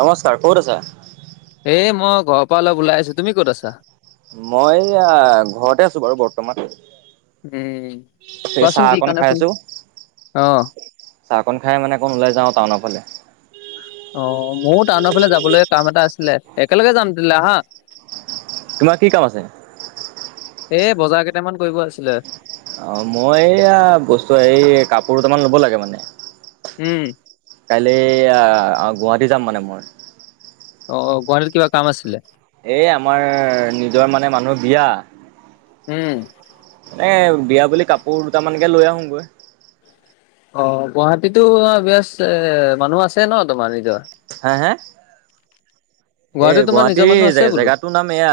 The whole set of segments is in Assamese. নমস্কাৰ ক'ত আছা এ মই ঘ মই এইয়া ঘৰতে আছো বাৰু বৰ্তমান উম, কোৱাচোন চাহ কি অকন কাৰণে খাই ফোন আছো। অ চাহকন খাই মানে অকণ ওলাই যাও টাউনৰ ফালে। অ মোৰ টাউনৰ ফালে যাবলগীয়া কাম এটা আছিলে একেলগে যাম দিলে হা। তোমাৰ কি কাম আছে। এ বজাৰ কেইটামান কৰিব আছিলে। অ মই এইয়া বস্তু এই কাপোৰ দুটামান ল'ব লাগে মানে। উম। কাইলৈ গুৱাহাটী যাম মানে মই। অ গুৱাহাটীত কিবা কাম আছিলে। এই আমাৰ নিজৰ মানে মানুহ বিয়া। উম। এ বিয়া বুলি কাপোৰ দুটামানকে লৈ আহোঁগৈ। অ গুৱাহাটীতো বচ এ মানুহ আছে ন তোমাৰ নিজৰ। হে। এ গুৱাহাটীত তোমাৰ নিজৰ মানুহ গুৱাহাটীৰ আছে জ বোলো জেগাটোৰ নাম এয়া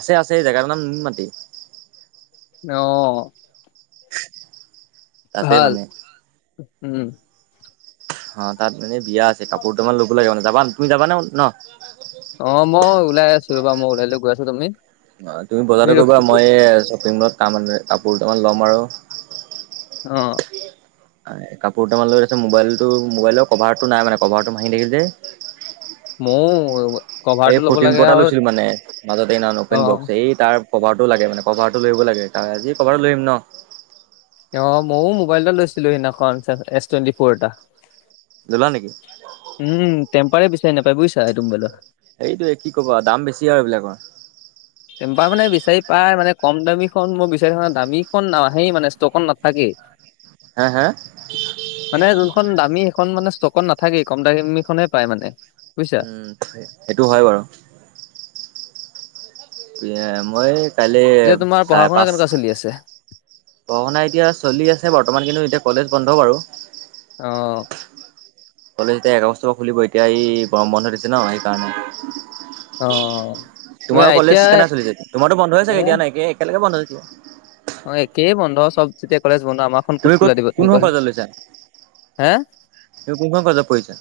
আছে আছে এই জেগাটোৰ নাম নুনমাটি। [unintelligible] আহ তাতে মানে। উম। অ তাত মানে বিয়া আছে কাপোৰ তামান ল'ব লাগিব মানে যাবা তুমি যাবানে ন। ওলাইছো মই ওলাই গৈ আছো তুমি। অ তুমি বজাৰ কৰিবা মই শ্বপিং মল তান কাপোৰ দুটামান ল'ম আৰু অ কাপোৰ তামান লগত আছে মোবাইলতটো মোবাইলৰ কভাৰটো নাই মানে কভাৰটো ভাঙি থাকিল যে। মই এই ফৰটিন পটা লৈছিলো মানে মাজতে এই ন অপেন অ বক্স এই তাৰ। কভাৰটো লাগে মানে কভাৰটো লৈ আহিব লাগে আজি কভাৰটো লৈ আহিম ন। অ ময়ো মোবাইল এটা লৈছিলো সিদিনাখন এছ টুৱেণ্টি ফ'ৰ এটা। দিলা নেকি? উম টেম্পাৰে বিচাৰি নাপায় বুইছা এইটো মোবাইলৰ। এইটোৱে কি ক'বা, দাম বেছি আৰু এইবিলাকৰ। টেম্পাৰ মানে বিচাৰি পায় মানে কম দামীখন মই বিচাৰি থা দামীখন নাহেই মানে ষ্টকত নাথাকেই। হা হা। এখন দামী সেইখন মানে ষ্টকত নাথাকে কম দামী খনে পায় মানে বুজিছা। উম সেইটো হয় বাৰু। পিয়ে মই। কাইলৈ এতিয়া তোমাৰ পঢ়া চাৰে শুনা পাঁচ কেনেকুৱা চলি আছে পঢ়া শুনা এতিয়া চলি আছে বৰ্তমান কিন্তু এতিয়া। কলেজ বন্ধ বাৰু আহ। কলেজ এতিয়া এক আগষ্টৰ পৰা খুলিব এতিয়া এই গৰম বন্ধ দিছে ন সেইকাৰণে। অ তুমি তোমাৰো কলেজ এতিয়া কেনে চলিছে তোমাৰতো বন্ধ হৈ চাগে মোৰ এতিয়া ন একে একেলগে বন্ধ হৈ। কোৱা। অ একেই বন্ধ চব যেতিয়া কলেজ বন্ধ আমাৰখন ক'ত তুমি খোলা দিব তুমি কোনখন কোৱাচোন। কলেজত লৈছা? হে তুমি কোনখন কলেজত পঢ়িছা।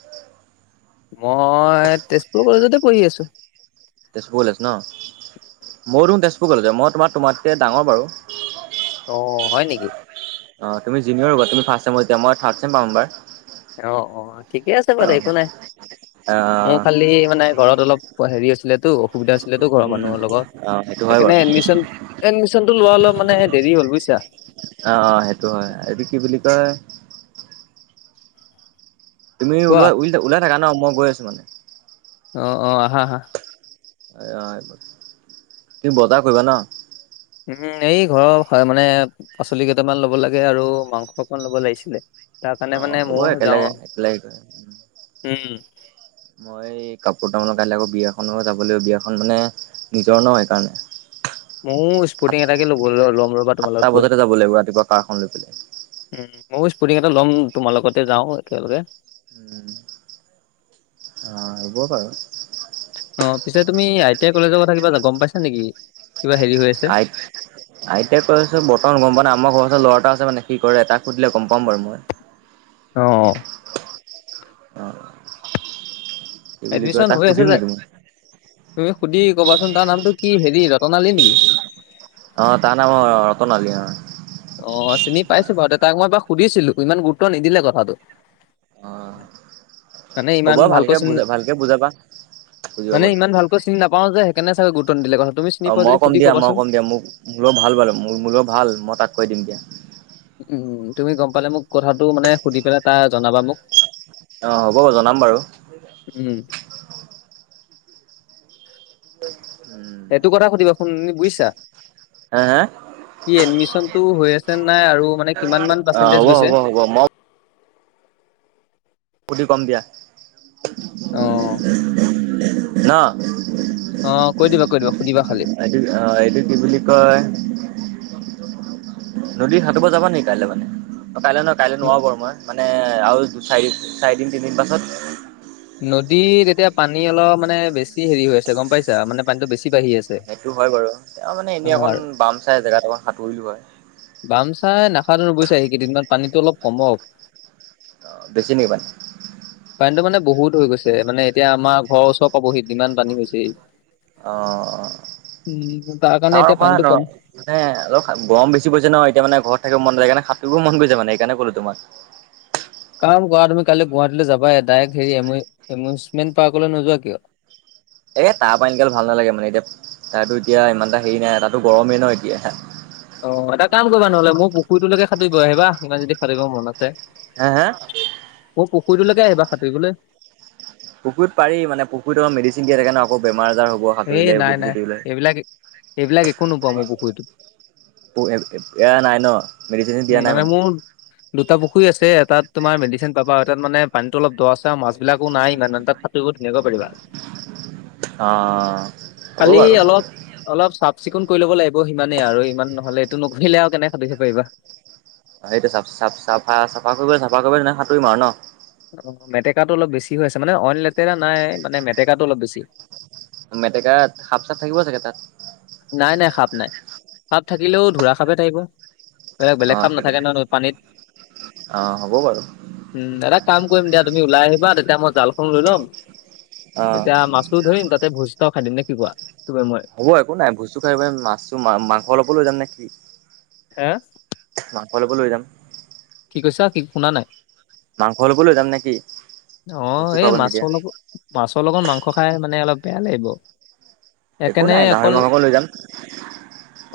মই তেজপুৰ কলেজতে পঢ়ি আছো। তেজপুৰ কলেজ ন মইতো তেজপুৰ কলেজৰ মই তোমাৰ তোমাতকৈ ডাঙৰ বাৰু হয় নেকি অ তুমি জিনিয়ৰ হ'বা তুমি ফাষ্ট চেমত এতিয়া মই থাৰ্ড চেম পাম এইবাৰ। অ অ ঠিকে আছে বাৰু অ' একো নাই। মোৰ অ' খালি মানে ঘৰত অলপ পুৱা হেৰি আছিলেতো অসুবিধা আছিলেতো ঘৰৰ উম, মানুহৰ লগত অ' সেইটো হয় সেইকাৰণে বাৰু। এডমিশন এডমিশন টো অলপ মানে দেৰি হল বুইছা অ অ সেইটো হয় এইটো কি বুলি কয় তুমি কোৱা ওলোৱা উল ওলাই থাকা ন মই গৈ আছোঁ মানে অহ অহ আহা আহা তুমি বজাৰ কৰিবা নহ উম এই ঘৰৰ হয় মানে পাচলি কেইটামান ল'ব লাগে আৰু মাংস অকমান ল'ব লাগিছিলে। তাৰ কাৰণে অ' মানে হ'ব মই যাওঁ একেলগে একেলগে গৈ উম উম মই কাপোৰ তামোলৰ কাইলৈ আকৌ বিয়াখনলৈ যাব লাগিব বিয়াখন মানে নিজৰ ন সেইকাৰণে উম সাত স্পৰ্টিং এটাকে ল'ব ল'ম ৰ সাতটা বজাতে যাব লাগিব ৰাতিপুৱা কাৰখন লৈ পেলাই উম ময়ো স্পৰ্টিং এটা ল'ম তোমাৰ লগতে যাওঁ একেলগে উম, অ হ'ব বাৰু অ পিছে তুমি আই টি আই কলেজৰ কথা কিবা গম পাইছা নেকি কিবা হেৰি হৈ আছে আই আইতিয়াই কলেজৰ বৰ্তমান গম পোৱা নাই আমাৰ ঘৰ ওচৰত ল'ৰা এটা মানে সি কৰে তাক সুধিলে গম পাম বাৰু মই অহ অহ অ' কি বুলি কয় এডমিচন তাক হৈ আছে সুধিম যে নেকি মই? উ সুধি ক'বাচোন তাৰ নামটো কি হেৰি ৰতন আলী নেকি অ তাৰ নাম ৰতন আলি অহ অ' চিনি পাইছো বাৰু তাক মই এবাৰ সুধিছিলো ইমান গুৰুত্ব নিদিলে কথাটো অ' মানে হ'ব ইমান ভালকৈ ভালকে চিনি বুজা ভালকে বুজাবা বুজি পাব মানে ইমান তেতিয়া। ভালকৈ চিনি নাপাওঁ যে সেই কাৰণে চাগে গুৰুত্ব নিদিলে কথাটো অ মই কম দিয়া মই কম দিয়া মোক লগত ভাল বাৰু মোৰ লগত ভাল মই তাত কৈ দিম দিয়া। উম তুমি গম পালে মোক কথাটো মানে সুধি পেলাই তাৰ জনাবা মোক অ হ'ব বাৰু জনাম বাৰু। উম, উম, সেইটো কথা সুধিবা শুন বুজিছা হে হে কি এডমিচন টো হৈ আছে নাই আৰু মানে কিমান মান অ' পাৰ্চেণ্টেজ হ'ব গৈছে হ'ব হ'ব খুলি কম দিয়া অহ অহ কৈ দিবা কৈ দিবা সুধিবা খালি। আৰু অ এইটো কি বুলি কয় নদীত সাঁতুৰিব যাবা নেকি কাইলৈ মানে কাইলৈ নহয় কাইলৈ ন- নোৱাৰোঁ বাৰু মই মানে আৰু চাৰি চাৰিদিন তিনিদিন পাছত নদীত এতিয়া পানী অলপ মানে বেছি হেৰি হৈ আছে গম পাইছা মানে পানীটো বেছি বাঢ়ি আছে। সেইটো হয় বাৰু তেওঁ মানে এনেই অ' অকণ বাম চাই জেগাত অকণ সাঁতুৰিলো হয়। প্ৰায় নাসাতুৰো বুজিছা এই কেইদিনত পানীটো অলপ কমক বেছি নেকি পানী পানীটো মানে বহুত হৈ গৈছে মানে এতিয়া আমাৰ ঘৰৰ ওচৰত পাবহি ইমান পানী হৈছেহি অহঁ তাৰ কাৰণে তৰ এতিয়া হয় পানীটো ন কম মানে অলপ গৰম বেছি পৰিছে ন এতিয়া মানে ঘৰত থাকিব মন‌ নাযায় সাতুৰিব মন গৈছে মানে সেইকাৰণে ক'লো তোমাক কাম কৰা তুমি কালি গুৱাহাটীলৈ যাবা ডাইৰেক্ট হেৰি এমিউজমেণ্ট পাৰ্কলৈ নোযোৱা কিয় [unintelligible] এ তাৰ পৰা এনেকাল ভাল নালাগে মানে এতিয়া তাৰতো এতিয়া ইমানটা হেৰি নাই তাতো গৰমেই ন এতিয়া অ এটা কাম কৰিবা নহলে মোক পুখুৰীটোলৈকে সাতুৰি গৈ আহিব ইমান যদি সাতুৰি মন আছে হে হে মোৰ পুখুৰীটোলৈকে আহিবা সাঁতুৰিবলৈ পুখুৰীত পাৰি মানে পুখুৰীত‌ মেডিচেন দিয়া থাকে আকৌ বেমাৰ বেমাৰ আজাৰ হ'ব এই সাঁতুৰিলে নাই নাই গুটি উলাই এইবিলাক এইবিলাক একো নোপোৱা মোৰ পুখুৰীটোত। এয়া নাই ন মেডিচিন দিয়া উম নাই মানে। মোৰ দুটা পুখুৰী আছে তোমাৰ মেডিচিনৰ পাব এটা মানে অলপ দৰ আছে আৰু মাছ বিলাকো নাই ইমান তাত সাতুৰি বহু ধুনীয়া কৈ পাৰিবা অ হ'ব খালি বাৰু অলপ অলপ চাফ। চিকুন কৰি ল'ব লাগিব সিমানেই আৰু ইমান নহলে এইটো নকৰিলে আৰু কেনেক সাতুৰি ব পাৰিবা। এইটো চাফ চাফ চাফা চাফা কৰিবলৈ চাফা কৰিব তে সাঁতুৰিম আৰু ন। অ মেটেকাটো অলপ বেছি হৈ আছে মানে অইন লেতেৰা নাই মানে মেটেকাটো অলপ বেছি। মেটেকাত সাপ চাপ থাকিব চাগে তাত। নাই নাই সাপ নাই সাপ থাকিলেও ধোৰা সাপে থাকিব। এ অ বেলেগ খাপ সেইটো নাথাকে নহ ন পানীত অ হ'ব বাৰু উম দাদ। কাম কৰিম দিয়া তুমি ওলাই আহিবা তেতিয়া মই জালখন লৈ ল'ম অ তেতিয়া মাছো ধৰিম। তাতে ভোজ এটাখাই দিম নে কি কোৱা। তুমি মই হ'ব একো নাই ভোজতো খাই প মাছো মাংস অলপো লৈ যাম নেকি। হে। মাংস অলপ লৈ যাম। কি কৈছা কি শুনা নাই। মাংস অলপ লৈ যাম নেকি। অ এই মাছৰ লগত মাছৰ লগত মাংস খাই মানে অলপ বেয়া লাগিব। একো সেইকাৰণে নাই গাহৰি অকল মাংস অকণ লৈ যাম।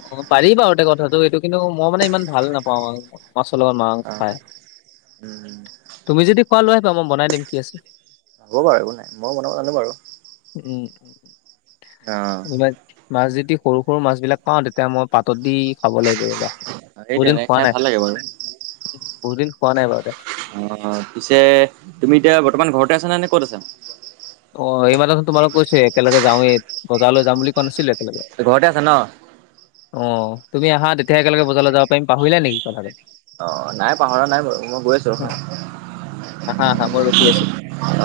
অ পাৰি বাৰু এতে কথাটো এইটো কিন্তু মই মানে ইমান ভাল নাপাওঁ মাছৰ লগত মাংস অ খাই। উম তুমি যদি খোৱা লৈ আহিবা মই বনাই দিম কি আছে। হাব বাৰু একো নাই মইয বনাব জানো বাৰু। উম অ উ মছি। যদি সৰু সৰু মাছ বিলাক পাওঁ তেতিয়া মই পাতত দি খাব লাগিব ৰবা। সেই বহুত দিন তেনে খোৱা খাই নাই ভাল লাগে বাৰু বহুত দিন খোৱা নাই বাৰু এতিয়া। অ পিছে তুমি এতিয়া বৰ্তমান ঘৰতে আছ নে নে ক'ত আছা। অ এই মানোন তোমালোক কৈছে একেলগে যাওৱেই বজাৰলৈ যাম বুলি কোৱা নাছিলে। ঘৰতে আছ ন। অ তুমি আহা তেতিয়া একেলগে বজাৰলৈ যাব পাৰি পাহৰিলে নেকি কথা টো। অ নাই পাহৰা নাই মই গৈ আছো ৰ। আহা আহা মই ৰখি আছো।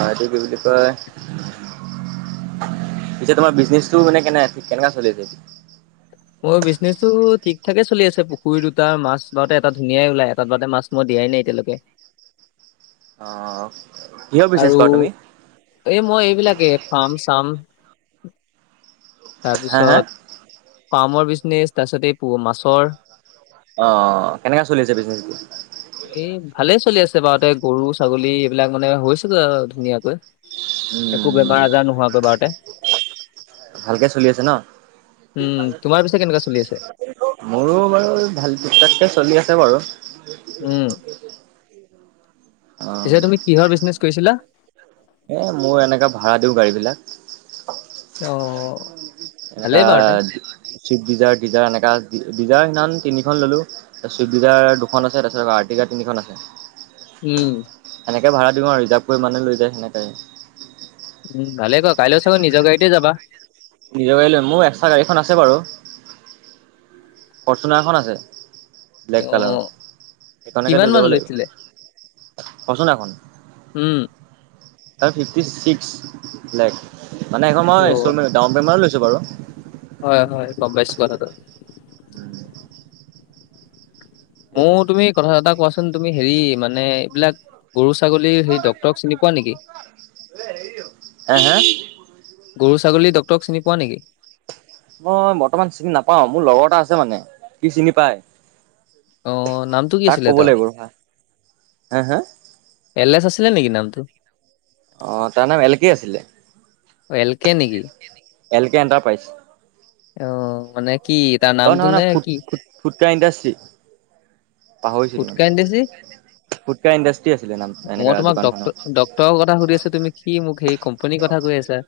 অ কি বোলি কয়। পিছে তোমাৰ বিজনেছটো মানে কেনে ঠিক কেনেককা চলিছে? মোৰ বিজনেচ টো ঠিক থাকে চলি আছে পুখুৰী দুটা মাছ বাৰতে এটা ধুনীয়াই ওলাই এটাত বা মাছ মই দি দাই নাই এতিয়ালৈকে। অ। কিহৰ বিজনেছ আৰু কৰা তুমি? এই মই। সবিলাকে ফাম চাম হা হা তাৰপিছত। পামৰ বিছনেচ তাৰছতে প মাছৰ। অ কেনেককা চলি আছে বিজনেচ বি। ভালে চলি আছে বাৰুতে গৰু ছাগলী এইবিলাক মানে হৈছে ধুনীয়াকৈ। একো বেমাৰ উম আজাৰ নোহোৱাকৈ বাৰুতে। ভালকে চলি আছে ন। উম তোমাৰ পিছে কেনেকুৱা চলি আছে মোৰো বাৰু ভাল পিক তাতকে চলি আছে বাৰু। উম [unintelligible] অ। পিছে তুমি কিহৰ বিজনেচ কৰিছিলা। এ মই এনেকা ভাড়া দিওঁ গাড়ী বিলাক। অ। এনেকা ভালেই বাৰুতে সুইফ ডিজাৰ ডিজাৰ এনেকা। দিজাৰ সিমান তিনিখন ললো তাৰপিছ চুইিজাৰ দুখন আছে তাৰপিছত আৰৰ্টিকা তিনিখন আছে। উম। সনেকৈ ভাড়া দিম আৰু ৰিজাৰ্ভ কৰি মানে লৈ যায় সেনেকাই। উম ভালে ক কাইলৈও চাগত নিজৰ গাড়ীতে যাবা। নিজৰ গাড়ী লৈ মোৰ একস্ৰা গাড়ীখন আছে বাৰু। ফৰ্চুনাৰ খন আছে। ব্লেক অ কালাৰৰ, সেইকাৰণকে কিমান লৈ মান যাব লৈছিলে লাগিব। ফৰ্চুনাৰ খন উম। ফিফটী ছিক্স লেশ মনে হেইখন মই অ ষ্টল ডাউন পেমেন ট লৈছিলো। বাৰু। হয় হয় গমপাইছোঁ কথাটো। সেইটোৱে ময় তুমি কথা এটা কোৱাচোন তুমি হেৰি মানে এইবিলাক গৰু ছাগলী হেৰি ডকটৰক চিনি পোৱা। নেকি? হা হা? গৰু ছাগলী ডক্তৰক চিনি পোৱা নেকি? মই বৰ্তমান চিনি নাপাও, মোৰ লগৰ এটা আছে মানে সি চিনি পাই। আহ নামটো কি আছিলে তেওঁ? হে হে এল এছ আছিলে নেকি নামটো? অ তাৰ নাম এল কে আছিলে। অ এল কে নেকি? L K enterprise? আহ মানে কি তাৰ নামটো নে কি? ট্ৰ ইণ্ডাষ্ট্ৰী? ঘুতকা ইণ্ডাষ্ট্ৰী? ফুটকা ইণ্ডাষ্ট্ৰি আছিলে নাম এনেকা মই তোমাক দোকানখনৰ ডট ডক্টৰৰ কথা সুধি আছো তুমি কি মোক হেৰি কোম্পনীৰ কথা কৈ আছা?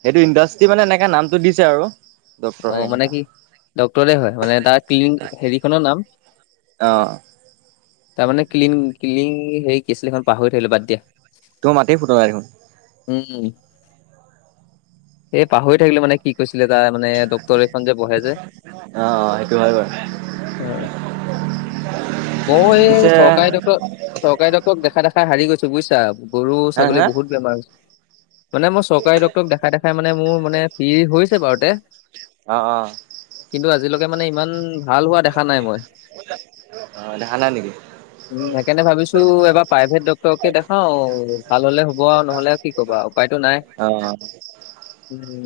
সেইটো ইণ্ডাষ্টি মানে এনেকাে নামটো দিছে আৰু ডক্তৰ হেনকা ডাক্টৰে হয় মানে তাৰ ক্লিনিক হেৰিখনৰ নাম। অ। তাৰমানে ক্লিন ক্লিন সেই কেচলিখন পাহৰি থকিলো বাদ দিয়া। তোৰ মাতেই ফুটা নাই দেখোন। এ পাহৰি থাকিলো মানে কি কৈছে? ছিল তাই মানে ডক্টৰ এখন যে বহে যে অ অ সেইটো হয় বাৰু আহ মই এই পিছে চৰকাৰী ডক্টৰ চৰকাৰী ডক্টৰক দেখাই দেখাই হাৰি গৈছো বুইছা। গৰু হা ছাগলী হা বহুত বেমাৰ, মানে মই চৰকাৰী ডাক্তৰক দেখাই দেখাই মানে মোৰ মানে ফ্ৰী হৈছে বাৰুতে। অঁ অঁ। কিন্তু আজিলৈকে মানে ইমান ভাল হোৱা দেখা নাই মই। অ দেখা নাই নেকি? [unintelligible] উম সেইকাৰণে ভাবিছো এবাৰ প্ৰাইভেট ডক্তৰকে দেখাও ভাল হলে হ'ব আও নহলে কি কবা আও, উপাই উপাই টো নাই। অ।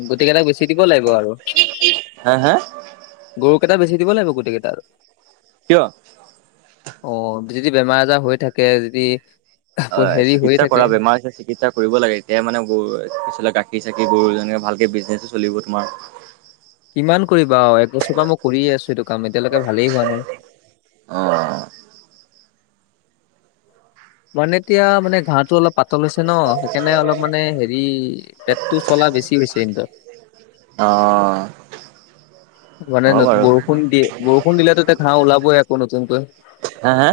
গোটেইকেইটা বেচি দিব লাগিব আৰু। হা হা গৰুকে এটা বেছি দিব লাগিব গোটেই কেইটা আৰু কিয় অ। যদি বেমাৰ আজাৰ হৈ থাকে যদি হয় হেৰি হৈ চিকিৎসা থাকে কৰা বেমাৰ চিকিৎসা কৰিব লাগে এতিয়া মানে [unintelligible] গাখীৰ [unintelligible] ভালকে বিজনেচো চলিব তোমাৰ। কিমান কৰিবা আও, একবছৰ মই কৰিয়ে আছো এইটো। কাম এতিয়ালৈকে ভালেই হোৱা নাই। অ মানে এতিয়া মানে ঘাঁহটো অলপ পাতল হৈছে ন, সেইকাৰণে অলপ মানে হেৰি পেটটো চলা বেছি হৈছে [unintelligible] অ অ মানে বৰষুণ দিয়ে বৰষুণ দিলেতো এতিয়া ঘাঁ ওলাবই আকৌ নতুনকৈ হে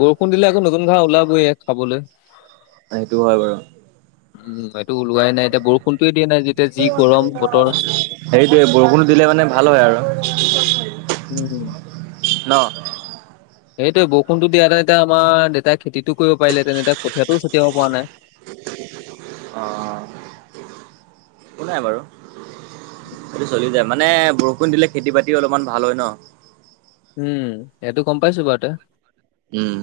বৰষুণ দিলে আকৌ নতুন ঘাঁহ ওলাবই খাবলে সেইটো হয় বাৰু উম টো ওলোৱাই নাই এতিয়া বৰষুণতটোে দিয়া নাই যেতিয়া যি গৰম বতৰ সেইটোৱে বৰষুণো দিলে মানে ভাল হয় আৰু উম হ অ সেইটোৱে বৰষুণতো দিয়াতে তেতিয়া আমাৰ দেউতাই খেতিতটো কৰিব পাৰিলে তেনেয়া কঠিয়াতটোও ছটিয়াব পৰা নাই [unintelligible] অ অ একো নাই বাৰু সেইটো চলি যা ই মানে বৰষুণ দিলে খেতি বাতি অলপমান ভাল হয় ন উম সেইটো গম পাইছো বাৰু তে উম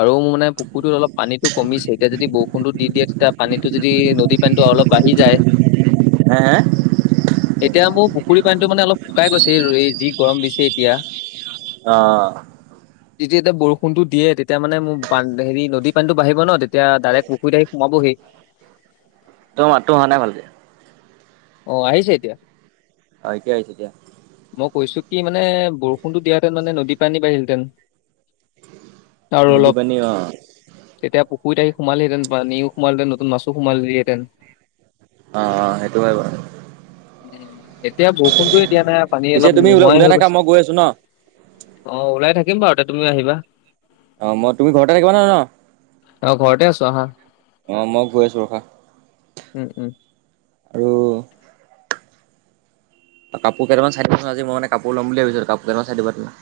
আৰু মানে পুখুৰটোত অলপানীটো কমিছে এতিয়া যদি বৰষুণতো দি দিয়ে তেতিয়া পানীতটো যদি যদি নদী পানীতটো অলপ বাঢ়ি যায় হে হে এতিয়া মোৰ পুখুৰী পানীটো মানে অলপ শুকাই গৈছে যি গৰম দিছে এতিয়া অঁ যেতিয়া তিয়া বৰষুন দিয়ে তেয়া তেতিয়া মানে মোৰবান হেৰি নদী পানীতটো বাঢ়িব ন তেতিয়া ডাইৰেক্ট পুখুৰীত আহি সোমাবহি তোমাৰ মাতটো অহা নাই ভালকে অ আহিছে এতিয়া হয় এতিয়া আহিছো দিয়া মই কৈছো কি মানে বৰষুণতো দিয়াহেতেন মানে নদী পানী বাঢ়িলতেন নদী পানী অ তেতিয়া পুখুৰীত আহি সোমাল হেতেন সোলহেতেন নতুন মাছো সোমালহেঁতেন অ অ সেইটো হয় উ এতিয়া বৰষুণতয়ে দিয়া নাই পানী পিছে অলপ তুমি ওল নোহোৱাই ওলাই হৈ থাকা গৈছে মই গৈ আছো ন অ ওলাই থাকিম বাৰু তিতে তুমিও আহিবা অ মই তুমি ঘৰতে থাকিবা ন ন। অ ঘৰতে আছো আহা অ মই গৈ আছো ৰখা উম উম আৰু [unintelligible] কাপোৰ কেইটামান চাই দিবাচোন আজি মই মানে কাপোৰ ল'ম বুলি ভাবিছিলো কাপোৰ কেইটামান চাই দিবা তুমি